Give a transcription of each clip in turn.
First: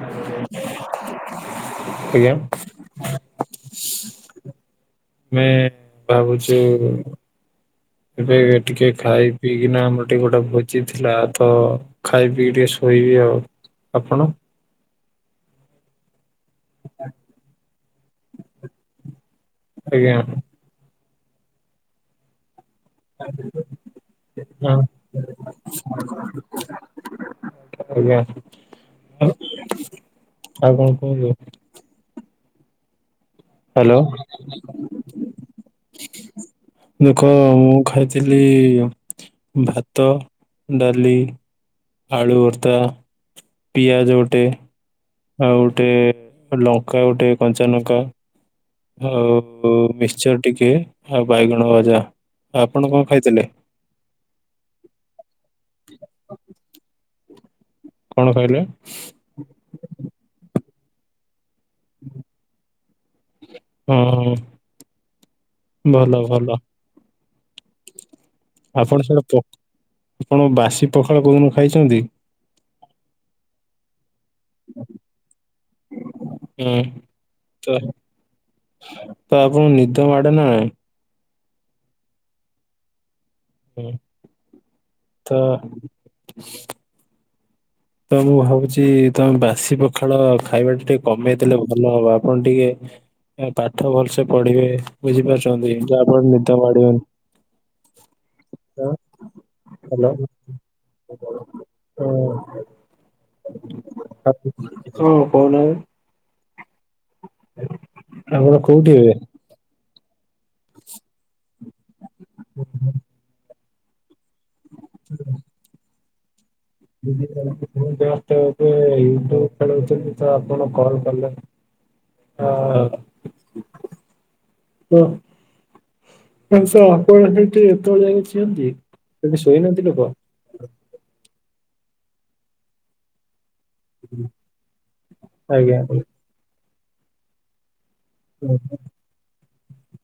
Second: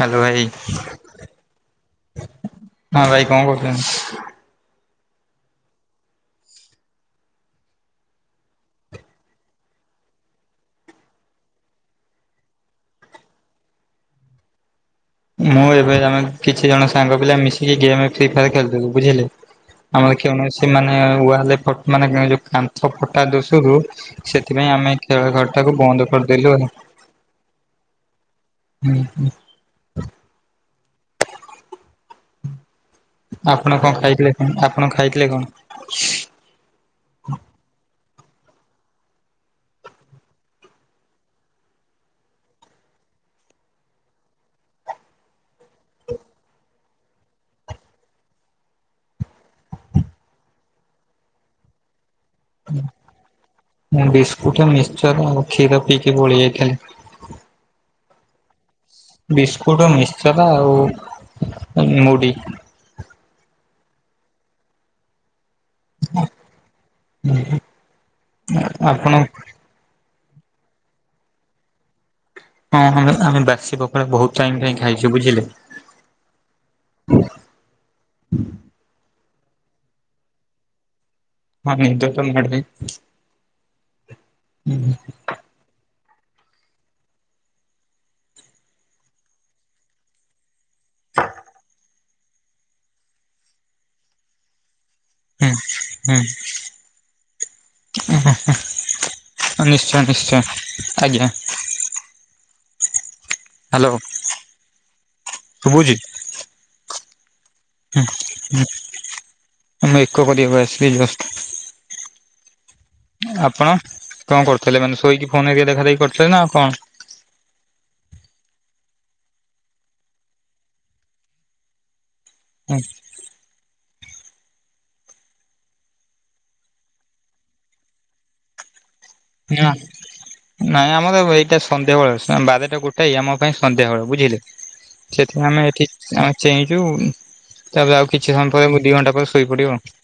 Hello ଭାଇ! ଆଜ୍ଞା ଆମେ ହଁ, ଭାଇ କଣ କରୁଛନ୍ତି? ମେ ଭାବୁଛୁ ଏବେ ଟିକେ ଖାଇ ପିଇକିନା, ଆମର ଟିକେ ଗୋଟେ ଭୋଜି ଥିଲା, ତ ଖାଇ ପିକି ଟିକେ ଶୋଇବି ଆଉ। ଆପଣ? ମୁଁ, ଏବେ ଜାମେତ୍ କିଛି ଜଣ ସାଙ୍ଗ ପିଲା ମିଶିକି ଗେମ୍ ଫ୍ରି ଫାୟାର୍ ଖେଳୁଥୁଲୁ। ବୁଝିଲେ? ଆଜ୍ଞା ଆମର କେଉଣସି ତେ ମାନେ ୱାଲେ ଫଟ୍, ମାନେ ଯଉ କାନ୍ତ ସ ଫଟା ଦୋଷରୁ, ସେଥିପାଇଁ ହଁ ଆମେ ଖେଳ ଘରଟାକୁ ବନ୍ଦ କରିଦେଲୁ ଆଉ। ଆଜ୍ଞା। ହୁଁ ହୁଁ ଆଉ କଣ କହଛୁ ଆପଣ କଣ ହ୍ୟାଲୋ ଖାଇଥିଲେ କଣ ଆପଣ ଖାଇଥିଲେ କଣ? ଦେଖ ମୁଁ ଖାଇଥିଲି ଭାତ ଡାଲି ଆଳୁ ଭର୍ତା ପିଆଜ ଓଟେ। ଆଉ ଗୋଟେ ଲଙ୍କା ଗୋଟେ କଞ୍ଚା ଲଙ୍କା ଆଉ ମିକ୍ସଚର ଟିକେ ଆଉ ବାଇଗଣ ଭଜା ଆଉ ଆପଣ କଣ ଖାଇଥିଲେ? ମୁଁ ବିସ୍କୁଟ ଆ ମିକସଚର ଆଉ କ୍ଷୀର ପିଇକି ପଳେଇ ଆଇଥିଲି କଣ କହିଲେ ବିସ୍କୁଟ ମିକ୍ସର ଆଉ ମୁଢି ହଁ ହଁ ଭଲ ଭଲ ହୁଁଁ ହୁଁ ଆପଣ ସିଆଡେ ପ ଆପଣ ବାସି ପଖାଳ କୋଉଦୁନ ଖାଇଛନ୍ତି। ହଁ ହଁ ଆମେ ବାସି ପଖାଳ ବୋହୁତ୍ ଟାଇମ୍ ରେ ହିଁ ଖାଇଛୁ, ବୁଝିଲେ। ହୁଁ ତ ତ ଆପଣଙ୍କୁ ନିଦ ମାଡେ ନା ନାଇଁ। ହଁ ନିଦ ତ ମାଡେ ହୁଁ ତ ସୁ ତ ମୁଁ ଭାବୁଛି-ଇ- ତମେ ବାସି ପଖାଳ ଖାଇବା ଟା ଟିକେ କମେଇ ଦେଲେ ଭଲ ହବ ଆପଣ ଟିକେ ଏଁ ପାଠ ଭଲ୍ସେ ପଢିବେ, ହୁଁ ବୁଝିପାରୁଚନ୍ତି ଯାଫଳରେ ନିଦ ମାଡିବନି। ହେଁ ହେଁ ହଁ, ହେଁ ନିଶ୍ଚୟ ନିଶ୍ଚୟ ଆଜ୍ଞା। ଉଁ ହ୍ୟାଲୋ ଉଁ ତାତିଛି ହୁଁ କୋଉ ନାହାଁନ୍ତି। ଶୁଭୁଛି ହୁଁ ଆପଣ ହୁଁ କୋଉଠି ଏବେ? ମୁଁ ଏକ କରିଆକୁ ଆସିଲି ଜଷ୍ଟ। ହୁଁ ହୁଁ ଆପଣ କଅଁ କରୁଥିଲେ, ମାନେ ଶୋଇକି ଫୋନ୍ ଏକେ ଦେଖାଦେଖି କରୁଥିଲେ ନା ଆଉ କଣ। ମୁଁ ଜଷ୍ଟ ଏବେ ୟୁଟୁବ୍ ଖେଳୋଉଥିଲି, ତ ଆପଣ କଲ୍ କଲେ। ଅ- ଓ- କ ମାଂସ ଆପଣ ସେଠି ଏତେବେଳ ଯାଙ୍କେ ଚିଅନ୍ତି ସେଠି ନା ଶୋଇନାଆନ୍ତି ଲୋକ। ନାଇଁ ଆମର ବ ଏଇଟା ସନ୍ଧ୍ୟାବେଳ, ସାନ୍ ବାରେଟା ଗୋଟାଏ ଆମ ପାଈଁ ସନ୍ଧ୍ୟାବେଳ ବୁଝିଲେ, ସେଠି ଆମେ ଆଜ୍ଞା ଏଠି ଆମେ ଚେଇଁଚୁ ତାପରେ ଆଉ କିଛି ସମୟ ପରେ ମୁଁ ଦି ଘଣ୍ଟା ପରେ ଶୋଇ ପଡିବଉ ଆଉ।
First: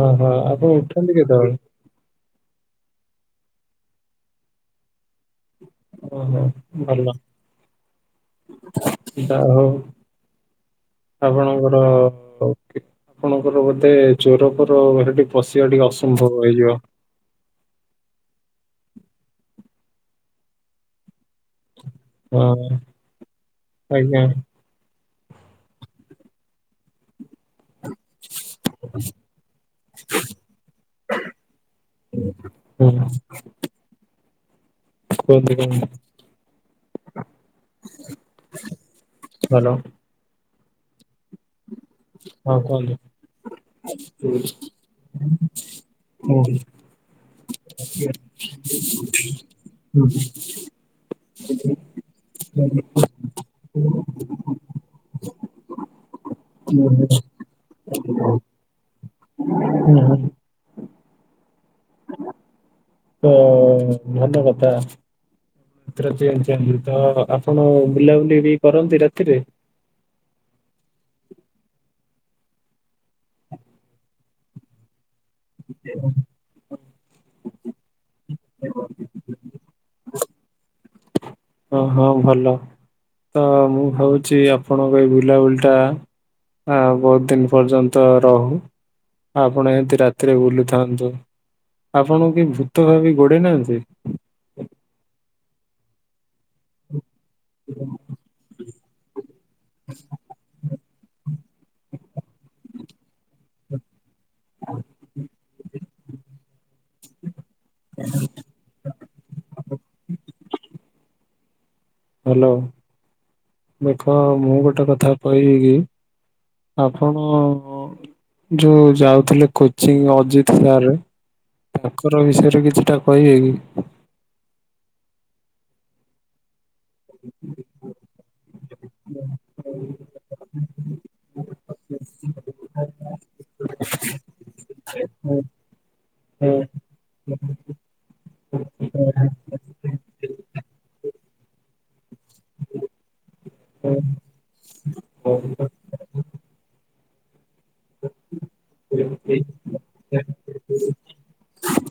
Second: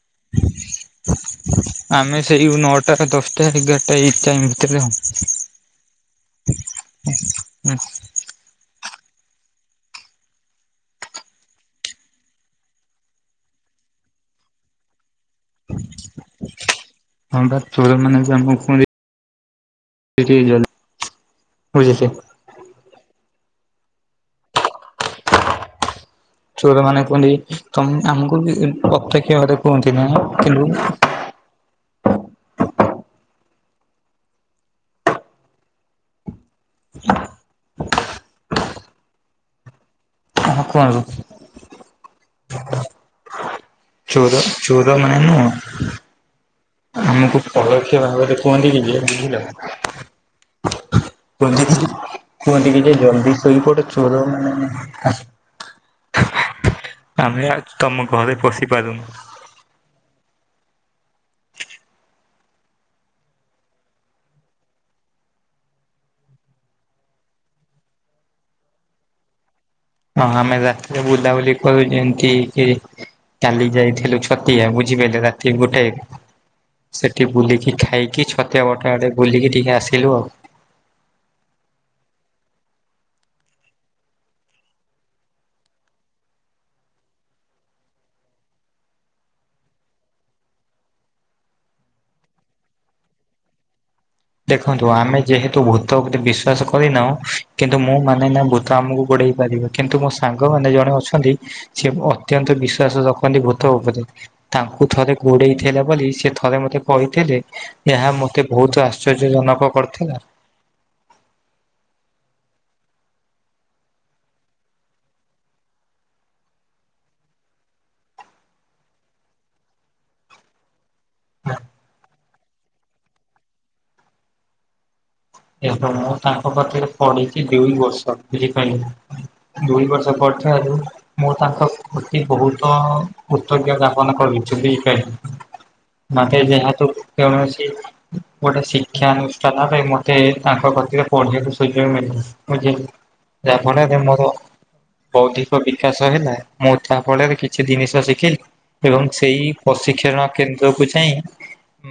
ଓଁ ହଁ ଆପଣ ଉଠନ୍ତି କେତେବେଳେ? ଆମେ ସେଇ ଯୋଉ ନଅଟା, ଦଶ୍ଟା, ଏଗାରଟା ଏଇ ଟାଇମ ଭିତରେ ଆଉ। ଓ ହୋ ଭଲ ହଁ ତିନଟା ହୋଉ ଆପଣଙ୍କର କେ ଆପଣଙ୍କର ବୋଧେ ଚୋର ଫୋର ହେଟି ପଶିଆକୁ ଟିକେ ଅସମ୍ଭବ ହେଇଯିବ। ହଁ ପାଚୋର ମାନେ ଯଦି ଆମୁକୁ କୂଅନ୍ତି ସେଠି କି ଜୀବାନେଇଁ ପଳିଆସିଆ। ହଁ ହଁ ଆଜ୍ଞା ଚୋର ମାନେ କୁଅନ୍ତି, ତମେ ଆମୁକୁ ବି ଏ -ମ୍ ଅପେକ୍ଷା କରିବ କୁହନ୍ତିନି ହେଲା ରୂମ ହୁଁ ଫୋନ ରେ କଁ ଏମ୍ ହାଲୋ ହଁ କୁଅନ୍ତୁ। ହଁ ଚୋର ଚୋର ମାନେ କୂଅନ୍ତୁ ନୁହଁ କୂଅନ୍ତୁ ଆମକୁ ପଳୋକ୍ଷ ଭାବରେ କୁହନ୍ତି କି ଯେ ବୁଝିଲ ହୁଁ କୁହନ୍ତିକି କୁହନ୍ତିକି ଯେ ଜଲ୍ଦି ସୋଇପଡ ଚୋର ମାନ ଆସ୍ ହୁଁ ଆମେ ଆଜି ତମ ଘରେ ପଶିପାରୁନୁ। ହୁଁ ହୁଁ ତ-ଅ-ଭଲ କଥା। କେତେଟା ଚେନ୍ ଚେନ୍ ଭୁତ ଆପଣ ବୁଲାବୁଲି ବି କରନ୍ତି ରାତିରେ? ହଁ ଆମେ ରାତିରେ ବୁଲାବୁଲି କରୁ ଯେମିତି କି କାଲି ଯାଇଥିଲୁ ଛତିଆ ବୁଝିପାଇଲେ ରାତି ଗୋଟାଏ ରେ ସେଠି ବୁଲିକି ଖାଇକି, ଛତିଆ ବଟ ଆଡେ ବୁଲିକି ଟିକେ ଆସିଲୁ ଆଉ। ହଁ ହଁ ଭଲ ତ ମୁଁ ଭାବୁଛି ଆପଣଙ୍କ ଏଇ ବୁଲାବୁଲି ଟା ଆ ବୋଉ ଦିନ୍ ପର୍ଯ୍ୟନ୍ତ ରହୁ ଆପଣ ଏମିତି ରାତିରେ ବୁଲୁଥାନ୍ତୁ। ଆପଣୁଙ୍କୁ କିଏ ଭୂତ ଭାବି ଗୋଡେଇ ନାହାଁନ୍ତି? ଦେଖନ୍ତୁ ଆମେ ଯେହେତୁ ଭୂତ ଉପରେ ବିଷ୍ ଶ୍ୱାସ କରିନାହୁଁ, କିନ୍ତୁ ମୁଁ ମାନେନା ଭୂତ ଆମୁକୁ ଗୋଡେଇ ପାରିବ କିନ୍ତୁ ମୋ ସାଙ୍ଗମାନେ ଜଣେ ଅଛନ୍ତି ସେ ବ ଅତ୍ୟନ୍ତ ବିଶ୍ଵାସ ରଖନ୍ତି ଭୂତ ଓପରେ। ତାଙ୍କୁ ଥରେ ଗୋଡେଇ ଥିଲା ବୋଲି ସେ ଥରେ ମତେ କହିଥିଲେ ଏହା ମତେ ବହୁତ ଆସ ଆଶ୍ଚର୍ଯ୍ୟ ଜନକ କରିଥିଲା। ହ୍ୟାଲୋ ଦେଖ ମୁଁ ଗୋଟେ କଥା କହିବିକି ଆପଣ ଯୋଉ ଯାଉଥିଲେ କୋଚିଂ ଅଜିତ ସାର୍ ତାଙ୍କର ବିଷୟରେ କିଛିଟା କହିବେ କି? ଦେଖ ମୁଁ ତାଙ୍କ ପାଖରେ ପଢିଚି ଦୁଇ ବର୍ଷ ବୁଝିପାରିଲେ। ଦୁଇ ବର୍ଷ ପଢିଥିବାରୁ ମୁଁ ତାଙ୍କ ସ୍ମୃତି ବହୁତ କୃତଜ୍ଞତା ଜ୍ଞାପନା କରିଥିଲି, କେବ ନା କେ ହଁ, ଯେହାତୁ କୌଣସି ଗୋଟେ ଶିକ୍ଷାନୁଷ୍ଠାନ ରେ ମୋତେ ମୋତେ ତାଙ୍କ ପାଖରେ ପଢିବାକୁ ସୁଯୋଗ ମିଳିଥିଲା ପୁଣି ଯେତ ଯାହା ଫଳରେ ମୋର ବୌଦ୍ଧିକ ବିକାଶ ହେଲା ମୁଁ ତା ଫଳରେ କିଛି ଜିନିଷ ଶିଖିଲି ଦେଖନ୍ତୁ ସେଇ ପ୍ରଶିକ୍ଷଣ କେନ୍ଦ୍ରକୁ ଯାଇ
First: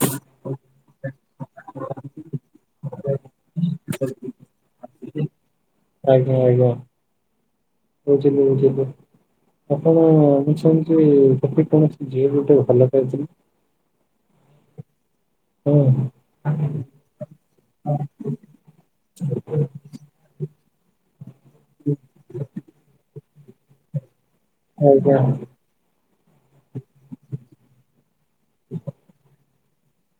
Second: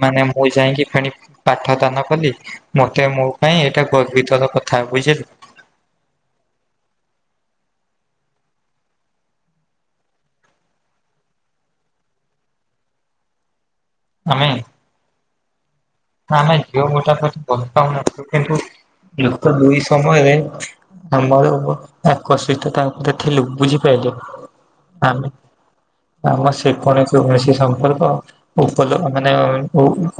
ମାନେ ମୁଁ ଯାଇକି ଫଣି ପାଠ ଦାନ କଲି। ମତେ ମୋ ପାଇଁ ଏଇଟା ଗର୍ବିତର କଥା ବୁଝିଲୁ। ଆଜ୍ଞା ଆଜ୍ଞା ବୁଝିଲି ବୁଝିଲି। ସତକହ ମୁଁ ଶୁଣୁଛି ତତେ କୌଣସି ଝିଅ ଗୋଟେ ଭଲ ପାଉଥିଲା ମାନେ! ହୁଁ। ଆମେ ଝିଅ ଘର ଠାରୁ ଫଟ ମାଗୁଥିଲୁ କିନ୍ତୁ ଯୁକ୍ତ ଦୁଇ ସମୟରେ ଆମର ଆକର୍ଷିତ ତାଙ୍କର ଦେଖିଲୁ ବୁଝିପାରିଲୁ? ଆଜ୍ଞା ଆମେ ଆମ ସେ କଣ କୌଣସି ସମ୍ପର୍କ ଉପଲ ମାନେ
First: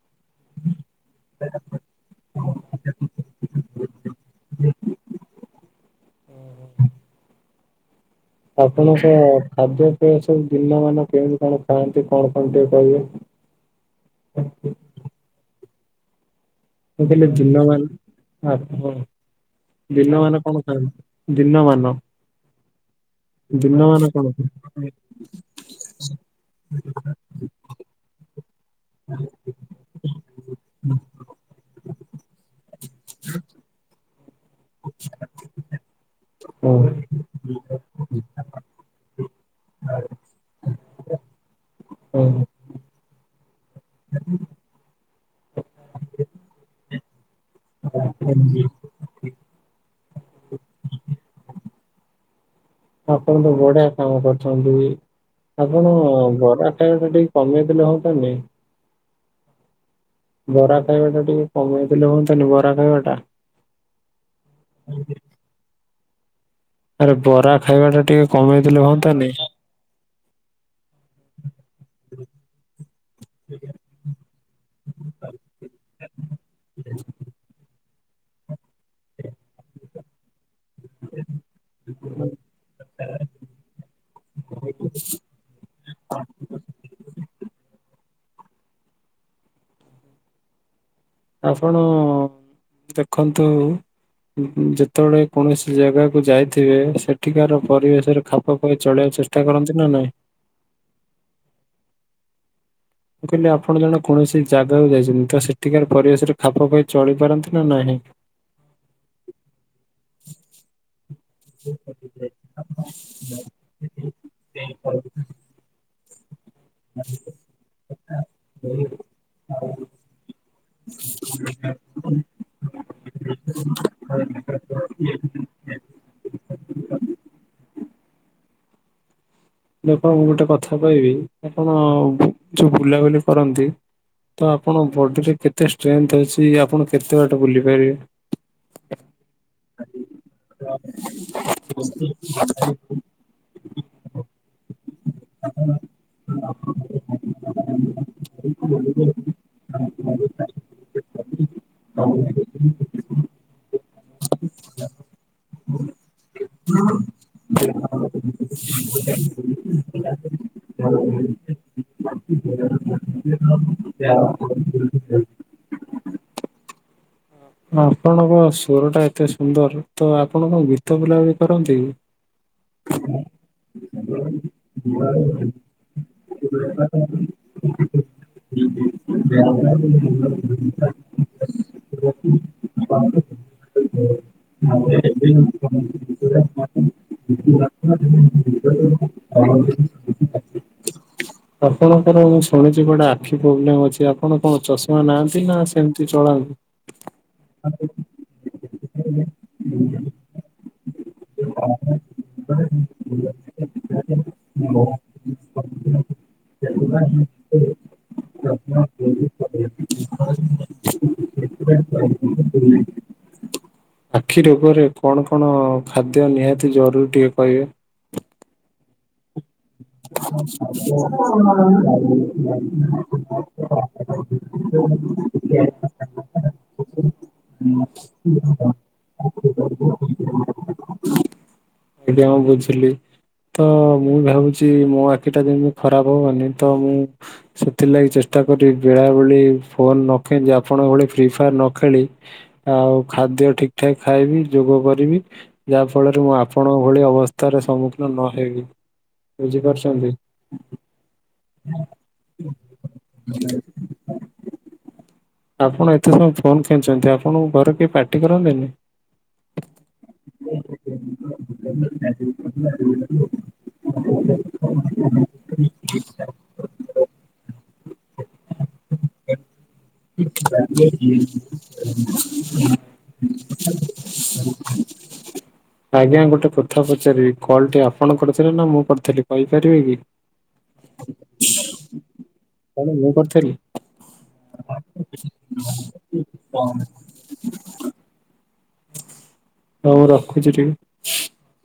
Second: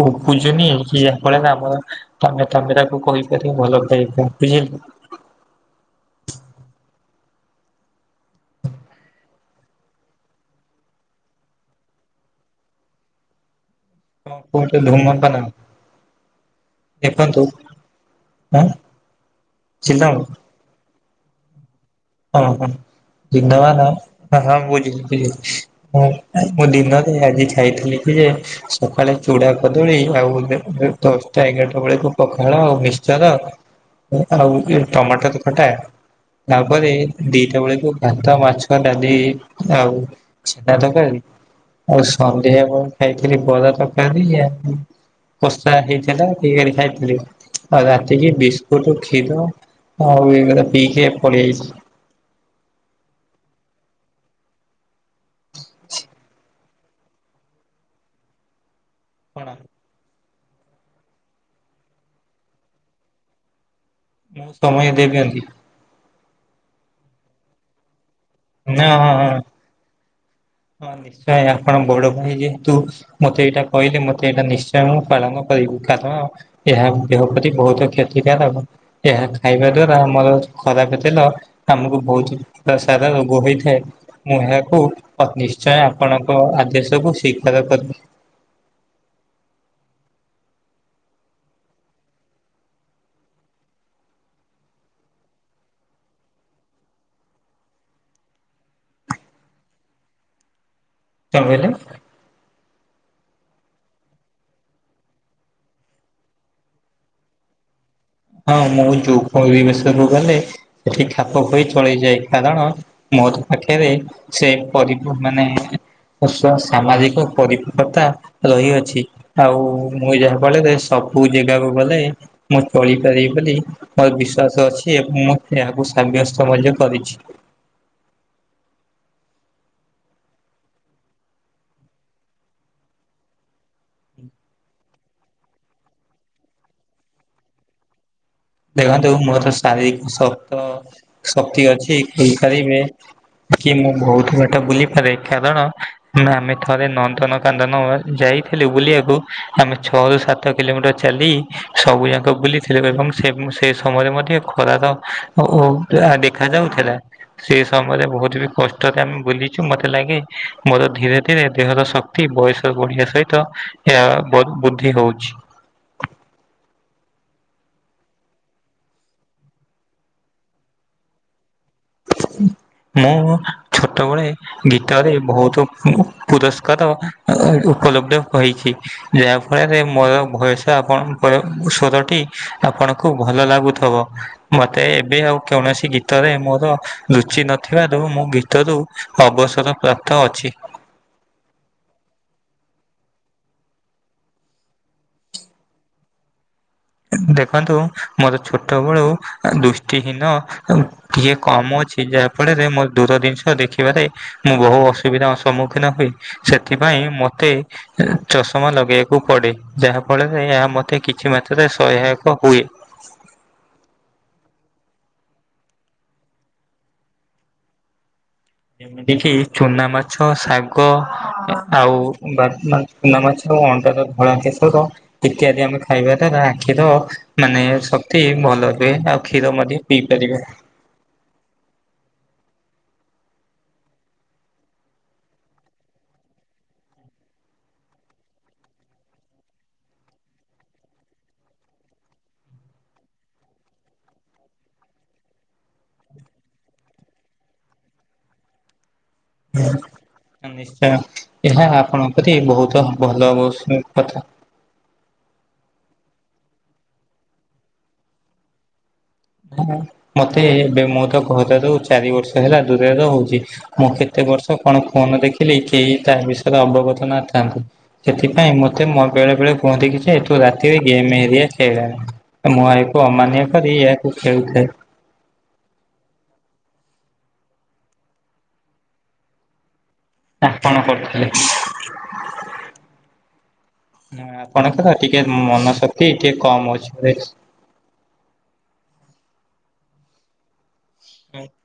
ଉ-ପୁ-ଲ ବୁୁଝୁନି ଝିଅ ପଳେଇଲା ପରେ ତମେ ତାପରେ ତାକୁ କହିପାରିବ ଭଲ ପାଇ ବୁଝିଲୁ। ହୁଁ ହୁଁ ଆପଣଙ୍କ ଖାଦ୍ୟପେୟ ସବୁ ଦିନ ମାନ କେମିତି କଣ ଖାଆନ୍ତି କଣ କଣ ଟିକେ କହିବେ? [unintelligible] ଆପଣ କୁହନ୍ତୁ ଧୁମମତାନା ମୁଁ କହିଲି ଦିନମାନ ହଁ ଚିଲ ଦିନମାନ କଣ ଖାଆନ୍ତି? ଦିନମାନ? ଓ ହୋ ଦିନମାନ କଣ ହଁ ଖାଆନ୍ତି? ହଁ ବୁଝିଲି ବୁଝିଲି ମୁଁ ଦିନ ରେ ଆଜି ଖାଇଥିଲି କି ଯେ ସକାଳେ ଚୁଡା କଦଳୀ ଆଉ ଦଶଟା ଏଗାରଟା ବେଳକୁ ପଖାଳ ଆଉ ମିକ୍ସଚର ଆଉ ଗୋଟେ ଟମାଟର ଖଟା ତାପରେ ହଁ ଦିଟା ବେଳକୁ ଭାତ, ମାଛ, ଡାଲି ଆଉ ଛେନା ତରକାରୀ ଆଉ ହଁ ସନ୍ଧ୍ୟା ବେଳେ ଖାଇଥିଲି ବରା ତରକାରୀ ଆଉ କଷା ହେଇଥିଲା ଟିକେ ଆଣି ଖାଇଥିଲି ଆଉ ରାତିକି ବିସ୍କୁଟ ଖୀର ଆଉ ଏଇ ଗୁଡାକ ପିଇକି ପଳିଆଇଚି। ଆପଣ ତ ବଢିଆ କାମ କରୁଛନ୍ତି। ଆପଣ ବରା ଖାଇବା ଟା ଟିକେ କମେଇଦଲେ ହୁଅନ୍ତାନି। କଣ? ବରା ଖାଇବା ଟା ଟିକେ କମେଇ ଦେଲେ ହୁଅନ୍ତାନି ବରା ଖାଇବା ଟା? ମୁଁ ସମୟ ଦେଇ ଦିଅନ୍ତି। ଆରେ ବରା ଖାଇବା ଟା ଟିକେ କମେଇ ଦେଲେ ନା ହଁ ହୁଅନ୍ତାନି ହିଁ ହଁ ନିଶ୍ଚୟ। ବଡ ଭାଇ ଯେହେତୁ ମତେ ଏଇଟା କହିଲେ ମତେ ଏଇଟା ନିଶ୍ଚୟ ମୁଁ ପାଳନ କରିବି କାରଣ ଏହା ଦେହ ପ୍ରତି ବହୁତ କ୍ଷତିକାରକ, ଏହା ଖାଇବା ଦ୍ଵାରା ଆମର ଖରାପ ତେଲ ଆମକୁ ବହୁତ ସାର ରୋଗ ହୋଇଥାଏ ମୁଁ ଏହାକୁ ଅ ନିଶ୍ଚୟ ଆପଣଙ୍କ ଆଦେଶକୁ ସ୍ୱୀକାର କରିଲି। ଆପଣ ଦେଖନ୍ତୁ ଯେତେବେଳେ କୌଣସି ଜାଗାକୁ ଯାଇଥିବେ ସେଠିକାର ପରିବେଶରେ ଖାପ ଖୁଆଇ ଚଳିବାକୁ ଚେଷ୍ଟା ପିଠା କରନ୍ତି ନା ନାଇଁ? କଣ କହିଲେ? ମୁଁ କହିଲି ଆପଣ ଜଣେ କୌଣସି ଜାଗାକୁ ଯାଇଛନ୍ତି ତ ସେଠିକାର ପରିବେଶରେ ଖାପ ଖାଇ ଚଳି ପାରନ୍ତି ନା ନାହିଁ। ହଁ ମୁଁ ଯୋଉ ପରିବେଶକୁ ଗଲେ ହେଠି ଖାପ ଖୋଇ ଚଳେଇଯାଏ। କାରଣ ମୋର ପାଖରେ ସେ ପରିବ ମାନେ ସାମାଜିକ ପରିପକ୍ଵତା ରହିଅଛି। ଆଉ ମୁଁ ଯାହା ଫଳରେ ସବୁ ଯାଗାକୁ ଗଲେ ମୁଁ ଚଳିପାରିବି ବୋଲି ମୋର ବିଶ୍ୱାସ ଅଛି ଏବଂ ମୁଁ ଏହାକୁ ସାବ୍ୟସ୍ତ ମଧ୍ୟ କରିଛି। ଦେଖ ମୁଁ ଗୋଟେ କଥା କହିବି ଆପଣ ଯୋଉ ବୁଲାବୁଲି କରନ୍ତି ତ ଆପଣଙ୍କ ବଡିରେ କେତେ ଷ୍ଟ୍ରେନ୍ଥ ଅଛି ଆପଣ କେତେ ବାଟେ ବୁଲି ପାରିବେ? ଦେଖନ୍ତୁ ମୋର ଶାରୀରିକ ଶକ୍ତ ଶକ୍ତି ଅଛି କହିପାରିବେ। କି ମୁଁ ବହୁତ ବାଟ ବୁଲିପାରେ କାରଣ ନା ଆମେ ଥରେ ନନ୍ଦନ କାନନ ଯାଇଥିଲୁ ବୁଲିବାକୁ ଆମେ ଛଅରୁୁ ସାତ କିଲୋମିଟର ଚାଲି ସବୁ ଯାକ ବୁଲିଥିଲୁ ଏବଂ ସେ ସମୟରେ ମଧ୍ୟ ହେ ଖରାର ଓ ଟା ଦେଖା ଯାଉଥିଲା। ସେ ସମୟରେ ବହୁତ ବି କଷ୍ଟରେ ଆମେ ବୁଲିଛୁ ମତେ ଲାଗେ ମୋର ଧୀରେ ଧୀରେ ଦେହର ଶ କ୍ତି ବୟସ ବଢ଼ିବା ସହିତ ଏହା ଵ ବୁଦ୍ଧି ହଉଛି। ଆପଣଙ୍କ ସ୍ୱରଟା ଏତେ ସୁନ୍ଦର ତ ଆପଣ କଣଗୀତ ବୋଲା ବୋଲି କରନ୍ତି କି? ମୁଁ ଛୋଟବେଳେ ଗୀତରେ ବହୁତ ପୁରସ୍କାର ଉପଲବ୍ଧ ହୋଇଛି ଯାହା ଫଳରେ ମୋର କି? ଭୟସ ଆପଣଙ୍କର ସ୍ୱର ଟି ଆପଣଙ୍କୁ ଭଲ ଲାଗୁଥିବ ମତେ ଏବେ ଆଉ କୌଣସି ଗୀତରେ ମୋର ରୁଚି ନଥିବାରୁ ମୁଁ ଗୀତରୁ ହଉ ଅବସର ପ୍ରାପ୍ତ ଅଛି। [inaudible] ଆପଣଙ୍କର ମୁଁ ଶୁଣିଛି ଗୋଟେ ଆଖି ପ୍ରୋବ୍ଲେମ ଅଛି। ଆପଣ କଣ ଚଷମା ନାଆନ୍ତି ନା ସେମିତି ଚଳାନ୍ତି? ଦେଖନ୍ତୁ ମୋର ଛୋଟବେଳୁ ଦୃଷ୍ଟିହୀନ ଟିକେ କମ ଅଛି ଯାହା ଫଳରେ ମୋ ଦୂର ଜିନିଷ ଦେଖିବାରେ ମୁଁ ବହୁ ଅସୁବିଧା ଅସୁ ସମ୍ମୁଖୀନ ହୁଏ ସେଥିପାଇଁ ମତେ ଚଷମା ଲଗେଇବାକୁ ପଡେ ଯାହା ଫଳରେ ଏହା ମତେ କିଛି ମାତ୍ରାରେ ସହାୟକ ହୁଏ। ଆଖି ରୋଗରେ କଣ କଣ ଖାଦ୍ୟ ନିହାତି ଜରୁରୀ ଟିକେ କହିବେ? ଏମିତି କି ଚୁନା ମାଛ ଶାଗ ଆଉ ବା ବା ଚୁନା ମାଛ ଅଣ୍ଡା ତ ଧଳା କେଶର ଇତ୍ୟାଦି ଆମେ ଖାଇବା ଦ୍ଵାରା ଆଖିର ମାନେ ସ କ୍ତି ଭଲ ରୁଏ ଆଉ କ୍ଷୀର ମଧ୍ୟ ପିଇ ପାରିବେ। ଏବେ ଆଉ ବୁଝିଲି ତ ମୁଁ ଭାବୁ ଛି ମୋ ଆଖିଟା ଯେମି ଖରାପ ହବନି ତ ମୁଁ ସେଥିଲାଗି ଚେଷ୍ଟା କରିବି ବେଳା ବେଳି ଫୋନ୍ ନଖେଞ୍ଚି ଆପଣଙ୍କ ଭଳି ଫ୍ରି ଫାୟାର ନ ଖେଳି ଆଉ ଖାଦ୍ୟ ଠିକ୍ ଠାକ୍ ଖାଇବି ଯୋଗ କରିବି। ଯାହା ଫଳରେ ମୁଁ ଆପଣଙ୍କ ଭଳି ଅବସ୍ଥାରେ ସମ୍ମୁଖୀନ ନ ହେବି। ବୁଝିପାରୁଛନ୍ତି ନିଶ୍ଚୟ ଏହା ଆପଣଙ୍କ ପ୍ରତି ବହୁତ ଭଲ ହବ ସେ କଥା। ଆପଣ ଏତେ ସମୟ ଫୋନ୍ କେଞ୍ଚନ୍ତି ଆପଣଙ୍କୁ ଘରେ କେହି ପାଟି କରନ୍ତି ନି? ହ ମତେ ଏବେ ମୁଁ ତ ଘରରୁ ଚାରି ବର୍ଷ ହେଲା ଦୂରରେ ରହୁଚି ମୁଁ କେତେ ବର୍ଷ କଣ ଫୋନ ଦେଖିଲି କେହି ତା ବିଷୟରେ ଅବଗତ ନଥାନ୍ତି। ସେଥିପାଇଁ ମତେ ମୋ ବେଳେ ବେଳେ କୁହନ୍ତି କିି ଯେ ତୁ ରାତିରେ ଗେମ୍ ହେରିକା ଖେଳେ ନା ମୁଁ ଏହାକୁ ଅମାନ୍ୟ କରି ଏହାକୁ ଖେଳୁଥାଏ। [inaudible] ଆଜ୍ଞା ଗୋଟେ କଥା ପଚାରିବି କଲ୍ ଟି ଆପଣ କରିଥିଲେ ନା ମୁଁ କରିଥିଲି କହିପାରିବେ କି? ଆପଣ କରିଥିଲେ। କଣ ମୁଁ କରିଥିଲି ନା ଆପଣଙ୍କର ଟିକେ ମନ ଶକ୍ତି ଟିକେ କମ୍ ଅଛି ହଉ ବେସ୍। ହଉ ମୁଁ ରଖୁଚି ଟିକେ। ଆ [inaudible]